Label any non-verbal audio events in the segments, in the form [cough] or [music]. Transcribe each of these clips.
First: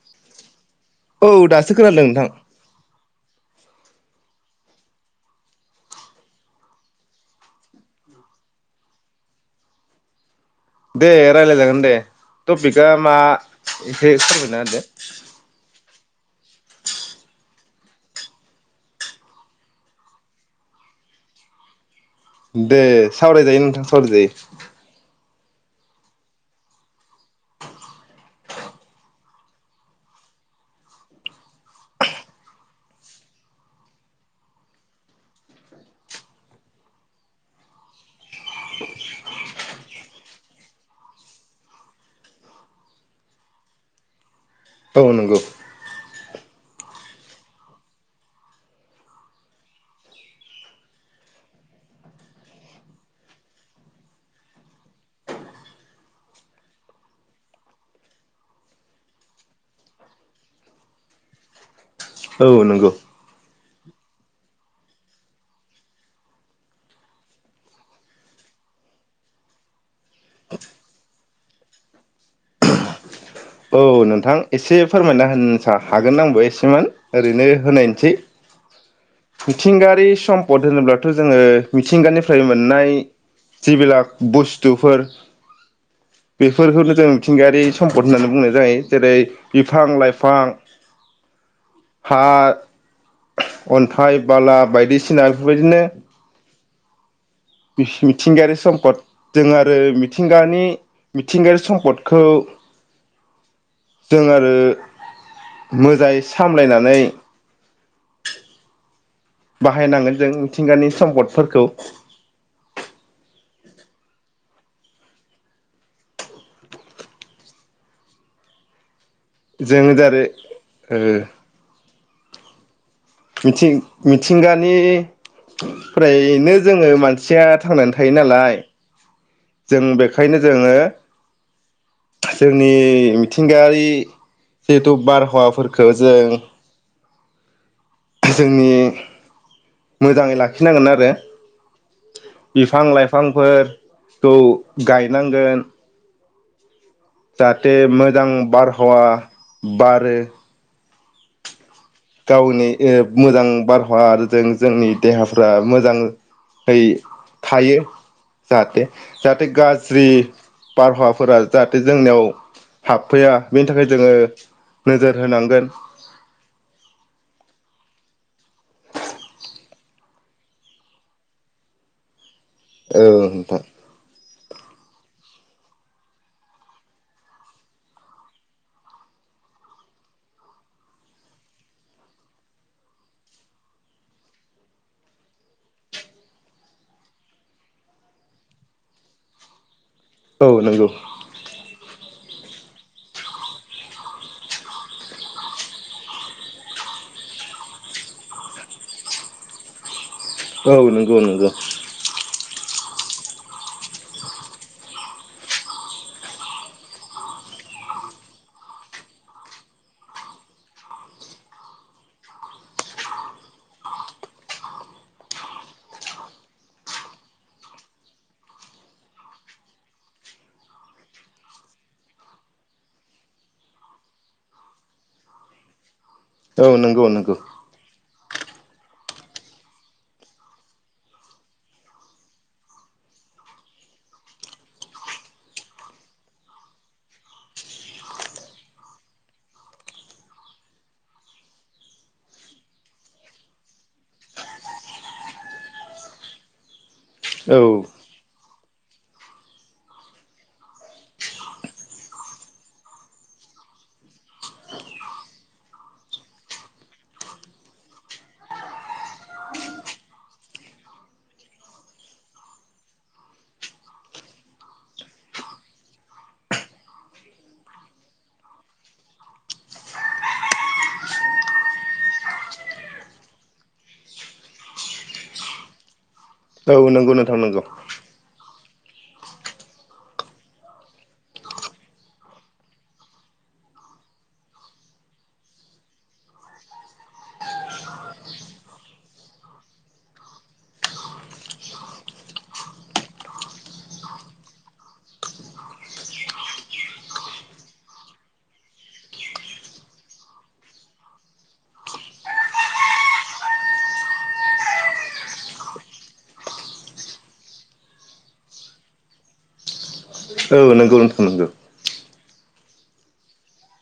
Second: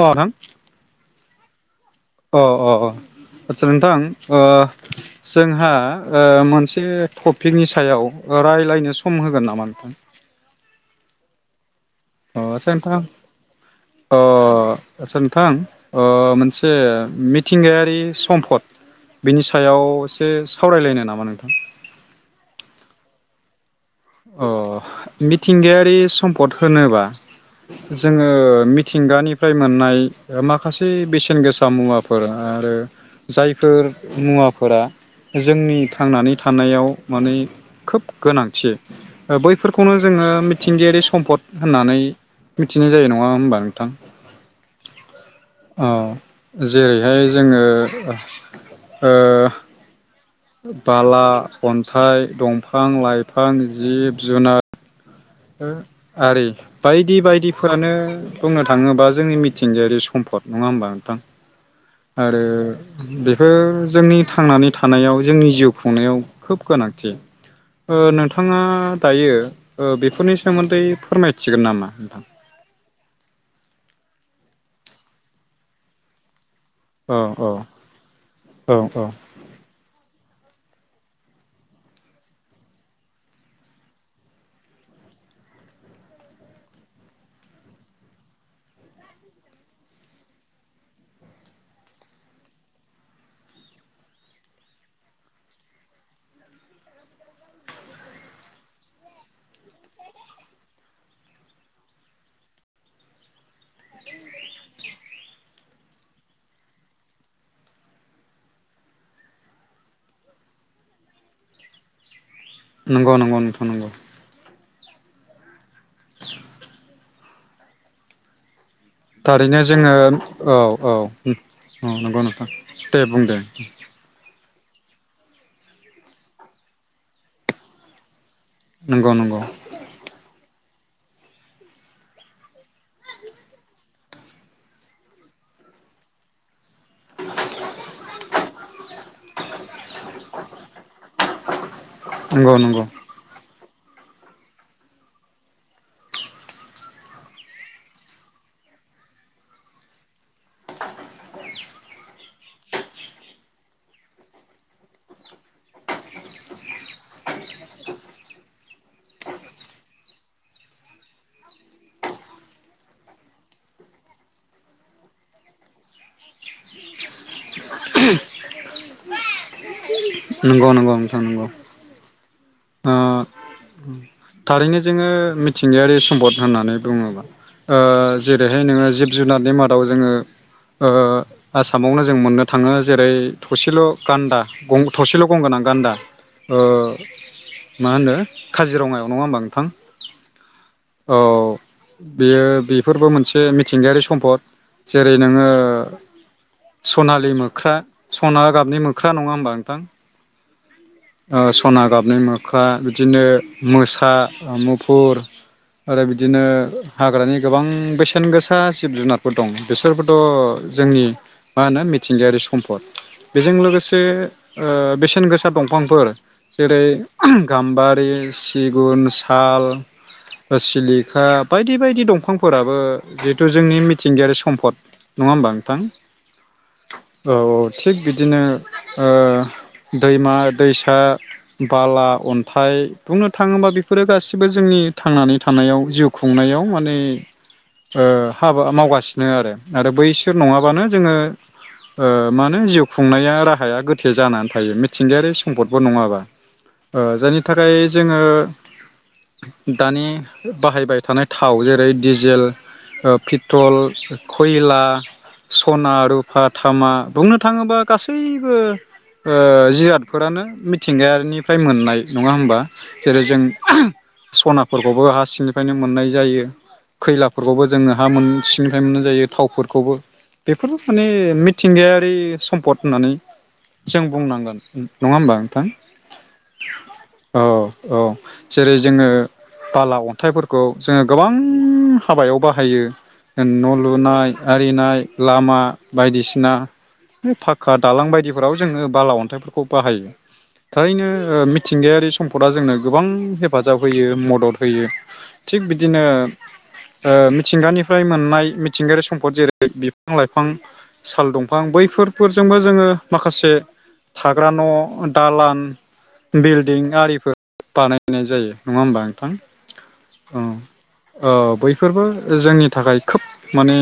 अ' नों थां। औ दासो। खोनादों नोंथां। अ अ अ आचचा नोंथां। ओ जोंहा मोनसे टपिकनि सायाव रायज्लायनो सम होगोन नामा नोंथां। दे रायलाय जागोन दे। अ आदसा टपिकआ नोंथां मा एसे अ फोरमायना होदों! आदसा नोंथां मोनसे मिथिंगायारि सम्फद बिनि सायाव एसे सावरायलायनो नामा नोंथां। दे सावरायजायो नोंथां। सावराय। अ मिथिंगायारि सम्पद होनोबा जोङो मिथिंगानिफ्राय मोननाय माखासे बेसेन गोसा मुवाफोर आरो जायफोर मुवाफोरा जोंनि थांनानै थानायाव माने खोब गोनांथि। बैफोरखौनो जोङो मिथिंगायारि सम्पद होननानै मिथिनाय जायो नङा होमबा नोंथां औ नंगौ औ जेरैहाय जोङो ओ बाला अन्थाइ दंफां लाइफां जिब जुनार आरि बायदि बायदिफोरानो बुंनो थाङोबा जोंनि मिथिंगायारि सम्पद नङा होमबा नोंथां? आरो नंगौ। बेे बे जोंनि थांनानै थानायाव जोंनि जिउ खुंनायाव खोब गोनांथि नोंथाङा दायो बे बेफोरनि सोमोन्दै फोरमायथिगोन नामा नोंथां औ नोंथां एसे फोरमायना होनो हागोन आंबो एसे औ ओरैनो औ होनायसै औ औ मिथिंगारि सम्पद होनोब्लाथ' जोङो मिथिंगानिफ्राय मोननाय जेबिलाक बुस्थुफोर बेफोरखौनो जों मिथिंगायारि सम्पद होनो बुंनाय जायो जेरै बिफां- लाइफां हा अन्थाइ बाला बायदिसिना बेबायदिनो मिथिंगायारि सम्पद जों आरो मिथिंगानि मिथिंगायारि सम्पदखौ जों आरो मोजाङै सामलायनानै बाहायनांगोन जों मिथिंगानि सम्पदफोरखौ नंगौ नंगौ नोंथां नंगौ। थारैनो जोङो औ औ उम नंगौ नोंथां। दे बुंदो। थिंगानिफ्रायनो जोङो मानसिया थांनानै थायो नालाय। नंगौ नंगौ जों बेखायनो जोङो जोंनि मिथिंगायारि जिहेथु बारहावाफोरखो जों जोंनि मोजाङै लाखिनांगोन आरो। नंगौ नंगौ बिफां लाइफांफोर खौ गायनांगोन। जाहाथे मोजां बारहावा बारो। गावनि एह मोजां बारहावा आरो जों जोंनि देहाफ्रा मोजांहै थायो जाहाथे जाहाथे गाज्रि बारहावाफोरा जाहाथे जोंनियाव हाबफैया बेनि थाखाय जोङो नोजोर होनांगोन। नंगौ नंगौ नोंथां नंगौ। ओ औ नोंथां थारैनो जोङो मिथिंगायारि सम्पद होननानै बुङोबा ओ जेरैहाय नोङो जिब जुनारनि मादाव जोङो ओ आसामावनो जों मोननो थाङो जेरै थसेल' गान्दा गं थसेल' गंगोनां गान्दा ओ मा होनो काजिरङायाव नङा होमबा नोंथां? औ नंगौ। औ बेयो बेफोरबो मोनसे मिथिंगायारि सम्पद जेरै नोङो सनालि मोख्रा सना गाबनि मोख्रा नङा होमबा नोंथां? औ नंगौ ओ नंगौ सना गाबनि मो ख्रा बिदिनो मोसा मुफुर आरो बिदिनो हाग्रानि गोबां बेसेन गोसा जिब जुनारफोर दं बिसोरबोथ' जोंनि मा होनो मिथिंगायारि सम्फद बेजों लोगोसे ओ बेसेन गोसा दंफां फोर जेरै गाम्बारि सिगुन साल सिलिखा बायदि बायदि दंफांफोराबो जिहेथु जोंनि मिथिंगायारि सम्फद नङा होमबा नोंथां? औ नंगौ नंगौ। दिनो ओ दैमा दैसा बाला अन्थाइ बुंनो थाङोबा बेफोरो गासिबो जोंनि थांनानै थानायाव जिउ खुंनायाव माने ओ हाबा मावगासिनो आरो आरो बैसोर नङाबानो जोङो ओ मा होनो जिउ खुंनाया राहाया गोथे जानानै थायो मिथिंगायारि सम्पदफोर नङाबा। ओ जायनि थाखाय औ जोङो दानि बाहायबाय थानाय थाव जेरै डिजेल, ओ पिट्रल, खयला, सना, रुफा, थामा बुंनो थाङोबा गासैबो ओ जिराद फोरानो मिथिंगायारिनिफ्राय मोननाय नङा होमबा जेरै जों सनाफोरखौबो हा सिंनिफ्रायनो मोननाय जायो खैलाफोरखौबो जोङो हा मोन सिंनिफ्रायनो मोननाय जायो थावफोरखौबो बेफोरबो माने मिथिंगायारि सम्पद होननानै जों बुंनांगोन। नङा होमबा नोंथां? औ नंगौ नोंथां औ नंगौ। औ जेरै जोङो बाला अन्थाइफोरखौ जोङो गोबां हाबायाव बाहायो न' लुनाय आरिनाय लामा बायदिसिना बे फाख्खा दालां बायदिफोराव जोङो बाला अन्थाइफोरखौ बाहायो थारैनो ओ मिथिंगायारि सम्पदा जोंनो गोबां हेफाजाब होयो मदद होयो थिग बिदिनो ओ मिथिंगानिफ्राय मोननाय मिथिंगायारि सम्पद जेरै बिफां लाइफां साल दंफां बैफोरफोरजोंबो जोङो माखासे था ग्रा न' दालान बिल्दिं आरिफोर बानायनाय जायो नङा होमबा नोंथां? औ नोंगौ नोंथां नोंगौ। ओ जोंनि थाखाय खोब माने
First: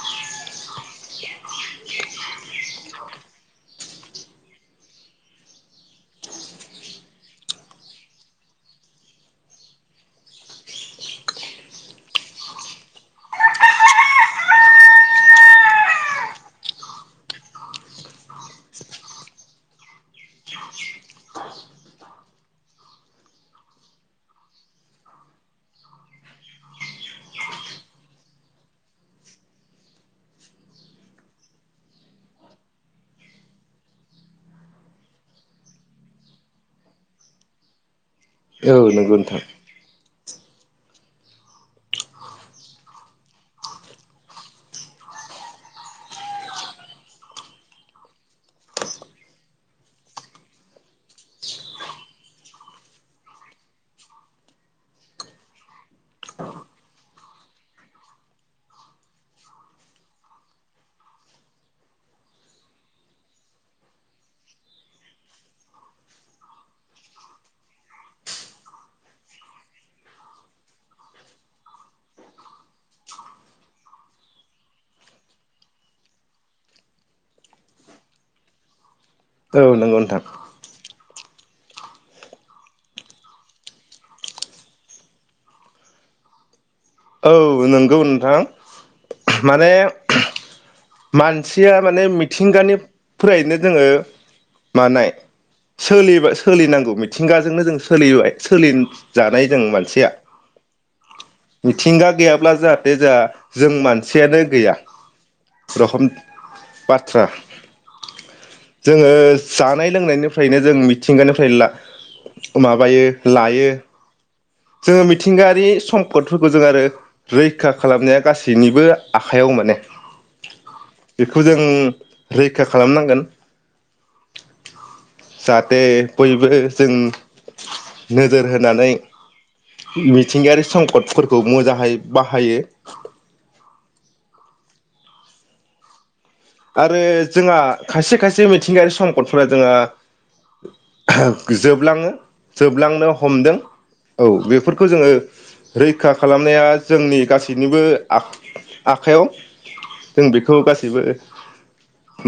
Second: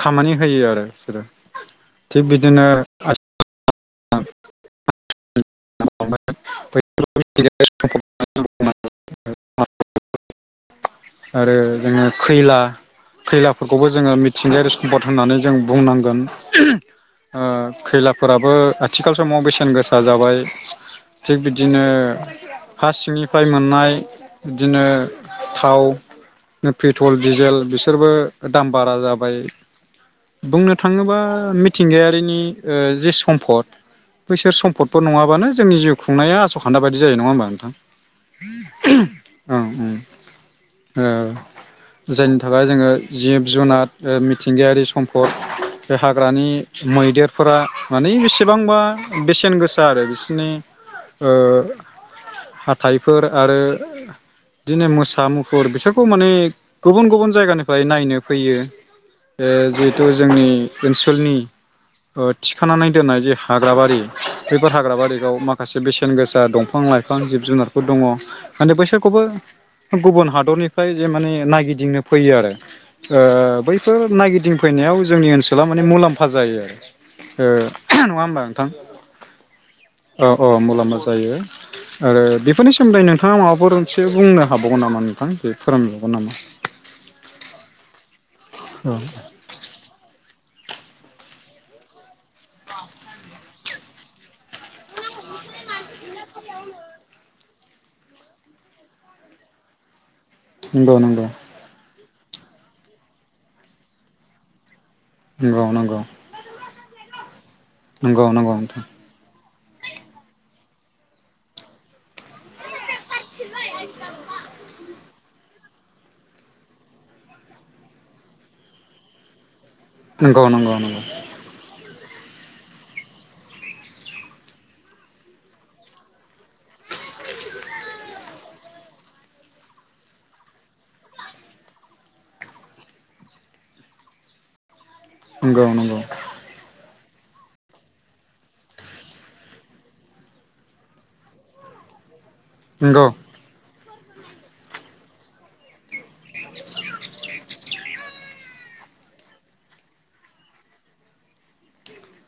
खामानि होयो आरो बिसोरो थिग बिदिनो [unintelligible] [unintelligible] आरो जोङो खैला खैलाफोरखौबो जोङो मिथिंगायारि सम्पद होननानै जों बुंनांगोन ओ खैलाफोराबो आथिखाल समाव बेसेन गोसा जाबाय थिग बिदिनो हा सिंनिफ्राय मोननाय बिदिनो थाव, पेट्रल, डिजेल बिसोरबो दाम बारा जाबाय बुंनो थाङोबा मिथिंगायारिनि ओ जे सम्फद बैसोर सम्फदफोर नङा बानो जोंनि जिउ खुंनाया आस'खान्दा बायदि जायो नङा होमबा नोंथां? औ नंगौ नोंथां। ओं ओं ओ जायनि थाखाय जोङो जिब जुनार मिथिंगायारि सम्फद बे हाग्रानि मैदेरफोरा मानि बेसेबांबा बेसेन गोसा आरो बि सिनि हाथाइफोर आरो बिदिनो मोसा मुफुर बिसोरखौ माने गुबुन गुबुन जायगानिफ्राय नायनो फैयो ओ जिहेथु जोंनि ओनसोलनि थिखानानै दोननाय जे हाग्राबारि बेफोर हाग्राबारि याव माखासे बेसेन गोसा दंफां लाइफां जिब जुनारफोर दङ माने बैसोरखौबो गुबुन हादरनिफ्राय जे माने नायगिदिंनो फैयो आरो ओ बैफोर नायगिदिंफैनायाव जोंनि ओनसोला माने मुलाम्फा जायो आरो ओ नङा होमबा नोंथां? औ नोंगौ नों औ औ मुलामफा जायो आरो बेफोरनि सोमोन्दै नोंथाङा माबाफोर से बुंनो हाबावगोन नामा नोंथां बे फोरमायबावगोन नामा? नोंगौ नों थां माने मानसिया माने मिथिंगानिफ्रायनो जोङो मानाय सोलिबा सोलिनांगौ मिथिंगाजोंनो जों सोलिबाय सोलिजानाय जों मानसिया नंगौ नंगौ। ब्ला जाहाथे जोंहा जों मानसियानो गैया नंगौ नंगौ रखम बाथ्रा। नंगौ नंगौ नोंथां जोङो जानाय लोंनायनिफ्रायनो जों मिथिंगानिफ्राय ला माबायो लायो। जोङो मिथिंगायारि सम्पदफोरखौ जों आरो रैखा खालामनाया गासैनिबो आखाइयाव माने। नंगौ नंगौ नंगौ। बेखौ जों रैखा खालामनांगोन जाहाथे बयबो जों नोजोर होनानै मिथिंगायारि संकदफोरखौ मोजाहाय बाहायो नोंगौ नंगौ। आरो जोंहा खायसे खायसे मिथिंगायारि संकदफोरा जोंहा जोबलाङो नंगौ जोबलांनो हमदों औ बेफोरखौ जोङो रैखा खालामनाया जोंनि गासैनिबो आ-आखयाव जों बेखौ गासैबो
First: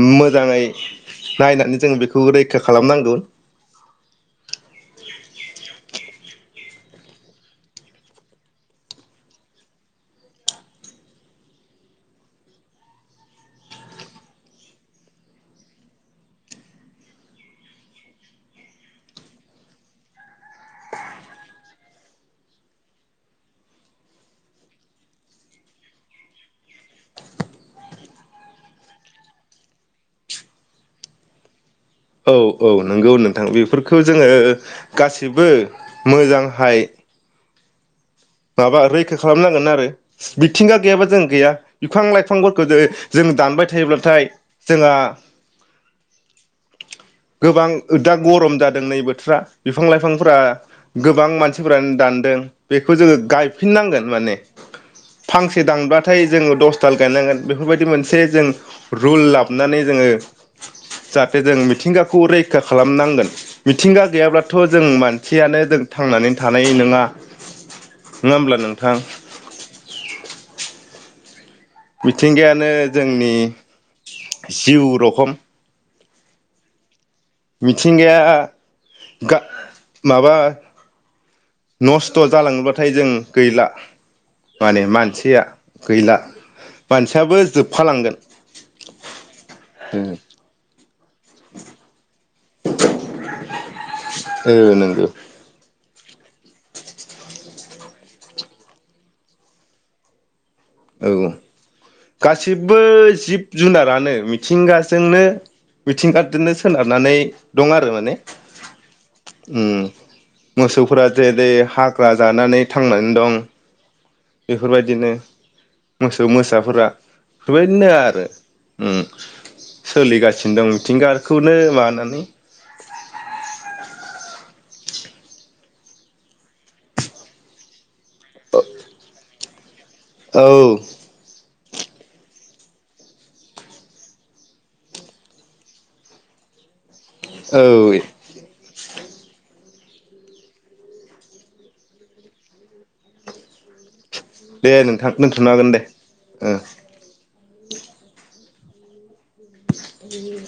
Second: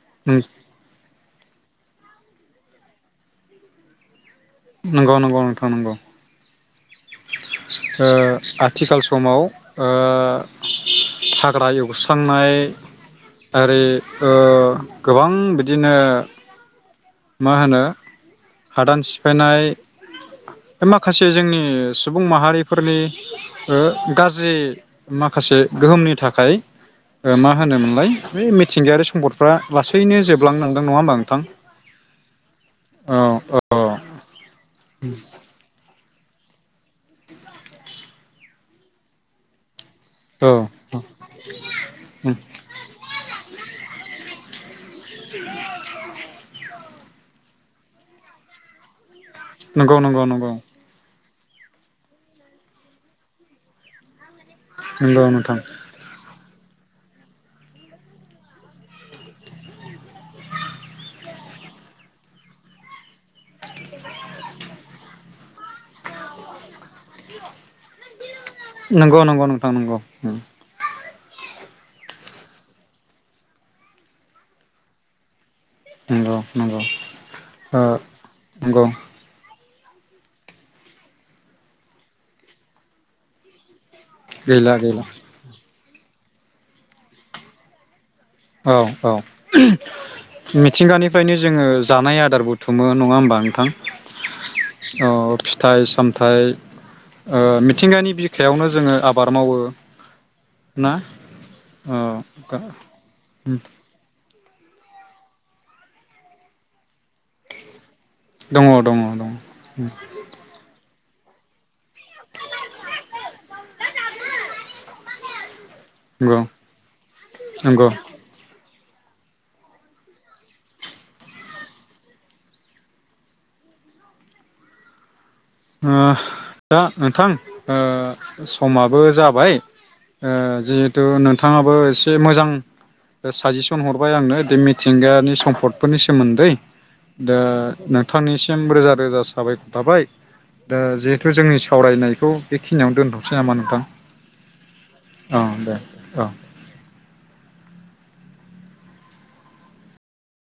उम मोजाङै नायनानै जोङो बेखौ रैखा खालामनांगौ। नंगौ नंगौ नोंथां नंगौ। ओ आथिखाल समाव ओ हाग्रा एवस्रांनाय आरि ओ गोबां बिदिनो मा होनो हादान सिफायनाय माखासे जोंनि सुबुं माहारिफोरनि ओ गाज्रि माखासे गोहोमनि थाखाय ओ मा होनोमोनलाय बे मिथिंगायारि सम्पदफ्रा लासैनो जोबलांनांदों नङा होमबा नोंथां? औ औ नंगौ नोंथां बेफोरखौ औ जोङो गासिबो मोजांहाय माबा रैखा खालामनांगोन आरो मिथिंगा गैयाबा जों गैया बिफां औ लाइफांफोरखौ जेरै जों दानबाय थायोब्लाथाय जोंहा गोबां ओ दा गरम जादों नै बोथ फ्रा बिफां नंगौ नंगौ लाइफांफोरा नंगौ गोब बां मानसिफोरानो दानदों बेख खौ जोङो गायफिननांगोन माने नंगौ नोंथां फांसे दानब्लाथाय जोङो दसथाल गायनांगोन बेफोरबायदि मोनसे जों रुल लाबनानै जोङो जाहाथे जों मिथिंगाखौ रैखा खालामनांगोन। मिथिंगा गैयाब्लाथ' जों मान सियानो जों थांनानै थानाय नोङा। नंगौ नंगौ नोंथां नंगौ। मिथिंगायानो जोंनि जिउ रोखम नंगौ नंगौ‌। मिथिंगाया गा माबा नस्थ' जालाङोबाथाय जों गैला। गैला माने गैला मानसिया गैला मानसियाबो जोबफालांगोन। औ औ मिथिंगानि फ्रायनो जोङो जानाय आदार बुथुमो नङा होमबा नोंथां? ओ नोंगो। थाय ओ मिथिंगानि बिखायावनो जोङो आबाद मावो। ना औ ओ गासिबो जिब जुनारानो मिथिंगाजोंनो मिथिंगादोनो सोनारनानै दं आरो माने दङ दङ दङ उम जेरे हाक जानानै थांनानै दं बेफोरबायदिनो मोसौ नंगौ मोसाफोरा बेफोरबायदिनो नंगौ आरो उम सोलिगासिनो दं मिथिंगाखौनो माबानानै। ओ दा नोंथां ओ समाबो जाबाय। ओ औ जिहेथु नोंथा थाङाबो एसे मोजां साजेसन हरबाय आंनो बे मिथिंगानि सम्फदफोरनि सोमोन्दै। दा औ नोंथांनिसिम रोजा रोजा साबायखर थाबाय। दा जिहेथु जोंनि सावरायनायखौ बेखिनियावनो दोनथसै नामा नोंथां? दे नोंथां औ दोनथनो हागोन दे औ ओ। [inaudible]